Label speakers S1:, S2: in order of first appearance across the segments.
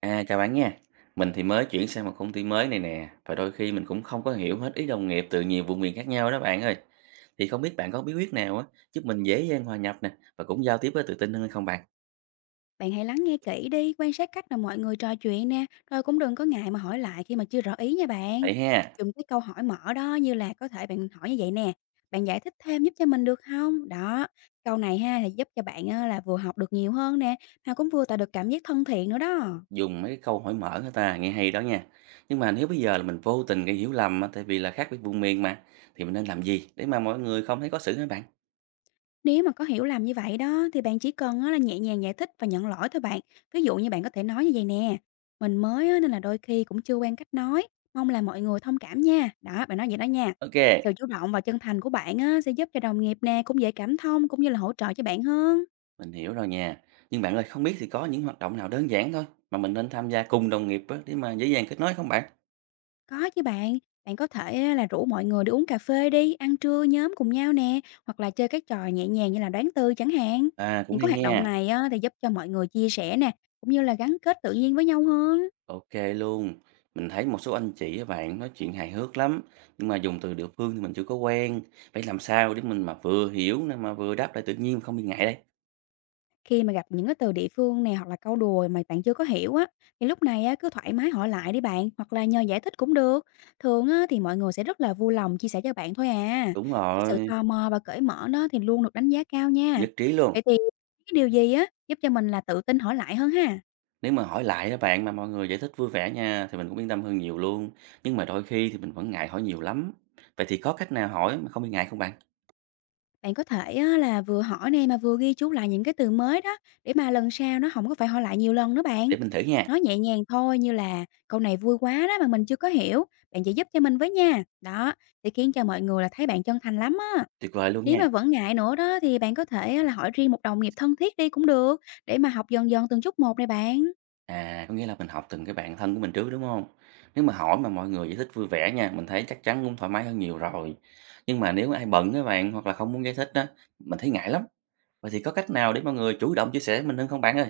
S1: À, chào bạn nha. Mình thì mới chuyển sang một công ty mới này nè, và đôi khi mình cũng không có hiểu hết ý đồng nghiệp từ nhiều vùng miền khác nhau đó bạn ơi. Thì không biết bạn có bí quyết nào á giúp mình dễ dàng hòa nhập nè và cũng giao tiếp với tự tin hơn hay không bạn?
S2: Bạn hãy lắng nghe kỹ đi, quan sát cách mà mọi người trò chuyện nè, rồi cũng đừng có ngại mà hỏi lại khi mà chưa rõ ý nha bạn.
S1: Vậy ha,
S2: Dùng cái câu hỏi mở đó, như là có thể bạn hỏi như vậy nè, bạn giải thích thêm giúp cho mình được không? Đó, câu này ha thì giúp cho bạn là vừa học được nhiều hơn nè, mà cũng vừa tạo được cảm giác thân thiện nữa đó.
S1: dùng mấy cái câu hỏi mở hả ta, nghe hay đó nha. Nhưng mà nếu bây giờ là mình vô tình gây hiểu lầm á, tại vì là khác biệt vùng miền mà thì mình nên làm gì để mà mọi người không thấy khó xử hả bạn?
S2: Nếu mà có hiểu lầm như vậy đó thì bạn chỉ cần á là nhẹ nhàng giải thích và nhận lỗi thôi bạn. Ví dụ như bạn có thể nói như vậy nè, mình mới á nên là đôi khi cũng chưa quen cách nói, mong là mọi người thông cảm nha. Đó, bạn nói vậy đó nha.
S1: Ok,
S2: Sự chủ động và chân thành của bạn á sẽ giúp cho đồng nghiệp nè cũng dễ cảm thông, cũng như là hỗ trợ cho bạn hơn.
S1: mình hiểu rồi nha. Nhưng bạn ơi, không biết thì có những hoạt động nào đơn giản thôi mà mình nên tham gia cùng đồng nghiệp á để mà dễ dàng kết nối không bạn?
S2: Có chứ bạn, bạn có thể á là rủ mọi người đi uống cà phê đi, ăn trưa nhóm cùng nhau nè, hoặc là chơi các trò nhẹ nhàng như là đoán tư chẳng hạn.
S1: À cũng
S2: Những
S1: hay
S2: cái hoạt
S1: nha.
S2: động này á thì giúp cho mọi người chia sẻ nè, cũng như là gắn kết tự nhiên với nhau hơn.
S1: Ok luôn. Mình thấy một số anh chị và bạn nói chuyện hài hước lắm, nhưng mà dùng từ địa phương thì mình chưa có quen. Phải làm sao để mình mà vừa hiểu nè mà vừa đáp lại tự nhiên không bị ngại đây.
S2: Khi mà gặp những cái từ địa phương này hoặc là câu đùa mà bạn chưa có hiểu á, thì lúc này á, cứ thoải mái hỏi lại đi bạn, hoặc là nhờ giải thích cũng được. Thường á, thì mọi người sẽ rất là vui lòng chia sẻ cho bạn thôi à.
S1: Đúng
S2: Cái sự
S1: rồi,
S2: tò mò và cởi mở đó thì luôn được đánh giá cao nha.
S1: nhất trí luôn.
S2: Vậy thì cái điều gì á giúp cho mình là tự tin hỏi lại hơn ha?
S1: Nếu mà hỏi lại đó bạn mà mọi người giải thích vui vẻ nha thì mình cũng yên tâm hơn nhiều luôn. Nhưng mà đôi khi thì mình vẫn ngại hỏi nhiều lắm. Vậy thì có cách nào hỏi mà không bị ngại không bạn?
S2: Bạn có thể á, là vừa hỏi nè mà vừa ghi chú lại những cái từ mới đó, để mà lần sau nó không có phải hỏi lại nhiều lần nữa bạn.
S1: Để mình thử nha.
S2: Nói nhẹ nhàng thôi, như là câu này vui quá đó mà mình chưa có hiểu, bạn giải giúp cho mình với nha. Đó, sẽ khiến cho mọi người là thấy bạn chân thành lắm á.
S1: Tuyệt vời luôn
S2: Nếu
S1: nha.
S2: mà vẫn ngại nữa đó thì bạn có thể á, là hỏi riêng một đồng nghiệp thân thiết đi cũng được, để mà học dần dần từng chút một này bạn.
S1: À, có nghĩa là mình học từng cái bạn thân của mình trước, đúng không? Nếu mà hỏi mà mọi người giải thích vui vẻ nha, mình thấy chắc chắn cũng thoải mái hơn nhiều rồi. Nhưng mà nếu ai bận các bạn, hoặc là không muốn giải thích đó mình thấy ngại lắm. Vậy thì có cách nào để mọi người chủ động chia sẻ với mình hơn không bạn ơi?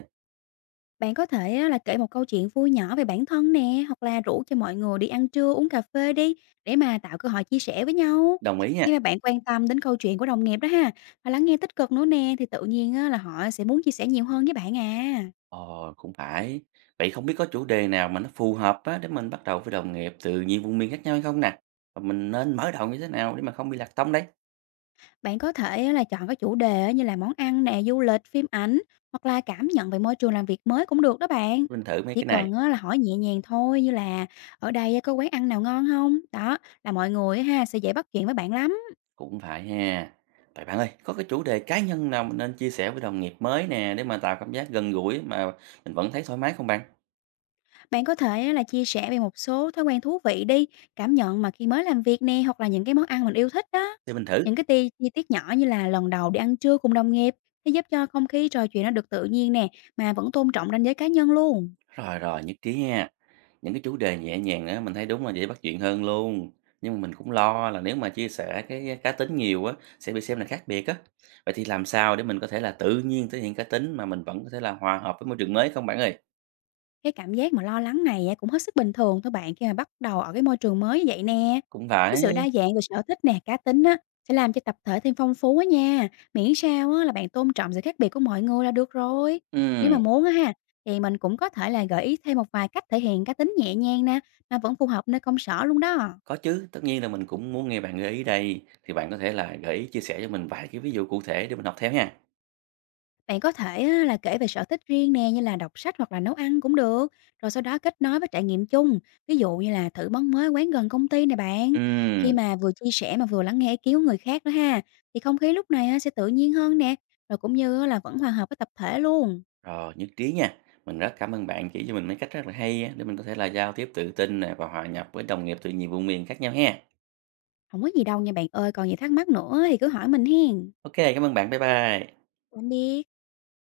S2: Bạn có thể á, là kể một câu chuyện vui nhỏ về bản thân nè, hoặc là rủ cho mọi người đi ăn trưa, uống cà phê đi, để mà tạo cơ hội chia sẻ với nhau.
S1: Đồng ý nha.
S2: Khi mà bạn quan tâm đến câu chuyện của đồng nghiệp đó ha, và lắng nghe tích cực nữa nè, thì tự nhiên á, là họ sẽ muốn chia sẻ nhiều hơn với bạn à.
S1: Ờ, cũng phải. Vậy không biết có chủ đề nào mà nó phù hợp á, để mình bắt đầu với đồng nghiệp từ nhiều vùng miền khác nhau hay không nè? Và mình nên mở đầu như thế nào để mà không bị lạc tông đấy.
S2: Bạn có thể á, là chọn các chủ đề á, như là món ăn nè, du lịch, phim ảnh, hoặc là cảm nhận về môi trường làm việc mới cũng được đó bạn.
S1: Mình thử mấy
S2: Chỉ
S1: cái này.
S2: cần á, là hỏi nhẹ nhàng thôi, như là ở đây á, có quán ăn nào ngon không? Đó là mọi người á ha sẽ dễ bắt chuyện với bạn lắm.
S1: Cũng phải ha. Vậy bạn ơi, có cái chủ đề cá nhân nào mình nên chia sẻ với đồng nghiệp mới nè để mà tạo cảm giác gần gũi mà mình vẫn thấy thoải mái không bạn?
S2: Bạn có thể á là chia sẻ về một số thói quen thú vị đi, cảm nhận mà khi mới làm việc nè, hoặc là những cái món ăn mình yêu thích đó.
S1: Để mình thử.
S2: Những cái ti chi tiết nhỏ như là lần đầu đi ăn trưa cùng đồng nghiệp, sẽ giúp cho không khí trò chuyện nó được tự nhiên nè, mà vẫn tôn trọng ranh giới cá nhân luôn.
S1: Rồi rồi, nhất trí ha. Những cái chủ đề nhẹ nhàng á mình thấy đúng là dễ bắt chuyện hơn luôn. Nhưng mà mình cũng lo là nếu mà chia sẻ cái cá tính nhiều á sẽ bị xem là khác biệt á. Vậy thì làm sao để mình có thể là tự nhiên thể hiện cá tính mà mình vẫn có thể là hòa hợp với môi trường mới không bạn ơi?
S2: Cái cảm giác mà lo lắng này á, cũng hết sức bình thường thôi bạn, khi mà bắt đầu ở cái môi trường mới như vậy nè.
S1: Cũng
S2: Cái
S1: phải.
S2: sự đa dạng về sở thích nè, cá tính á, sẽ làm cho tập thể thêm phong phú á nha. Miễn sao á, là bạn tôn trọng sự khác biệt của mọi người là được rồi. Nếu
S1: Ừ.
S2: mà muốn á ha, thì mình cũng có thể là gợi ý thêm một vài cách thể hiện cá tính nhẹ nhàng nè, mà vẫn phù hợp nơi công sở luôn đó.
S1: Có chứ, tất nhiên là mình cũng muốn nghe bạn gợi ý đây, thì bạn có thể là gợi ý chia sẻ cho mình vài cái ví dụ cụ thể để mình học theo nha.
S2: Bạn có thể á, là kể về sở thích riêng nè, như là đọc sách hoặc là nấu ăn cũng được, rồi sau đó kết nối với trải nghiệm chung, ví dụ như là thử món mới quán gần công ty này bạn. Khi
S1: Ừm,
S2: mà vừa chia sẻ mà vừa lắng nghe ý kiến của người khác đó ha, thì không khí lúc này á, sẽ tự nhiên hơn nè, rồi cũng như á, là vẫn hòa hợp với tập thể luôn.
S1: rồi, nhất trí nha. Mình rất cảm ơn bạn chỉ cho mình mấy cách rất là hay á, để mình có thể là giao tiếp tự tin nè và hòa nhập với đồng nghiệp từ nhiều vùng miền khác nhau ha.
S2: Không có gì đâu nha bạn ơi, còn gì thắc mắc nữa thì cứ hỏi mình hiền.
S1: Ok, cảm ơn bạn, bye bye.
S2: Tạm biệt.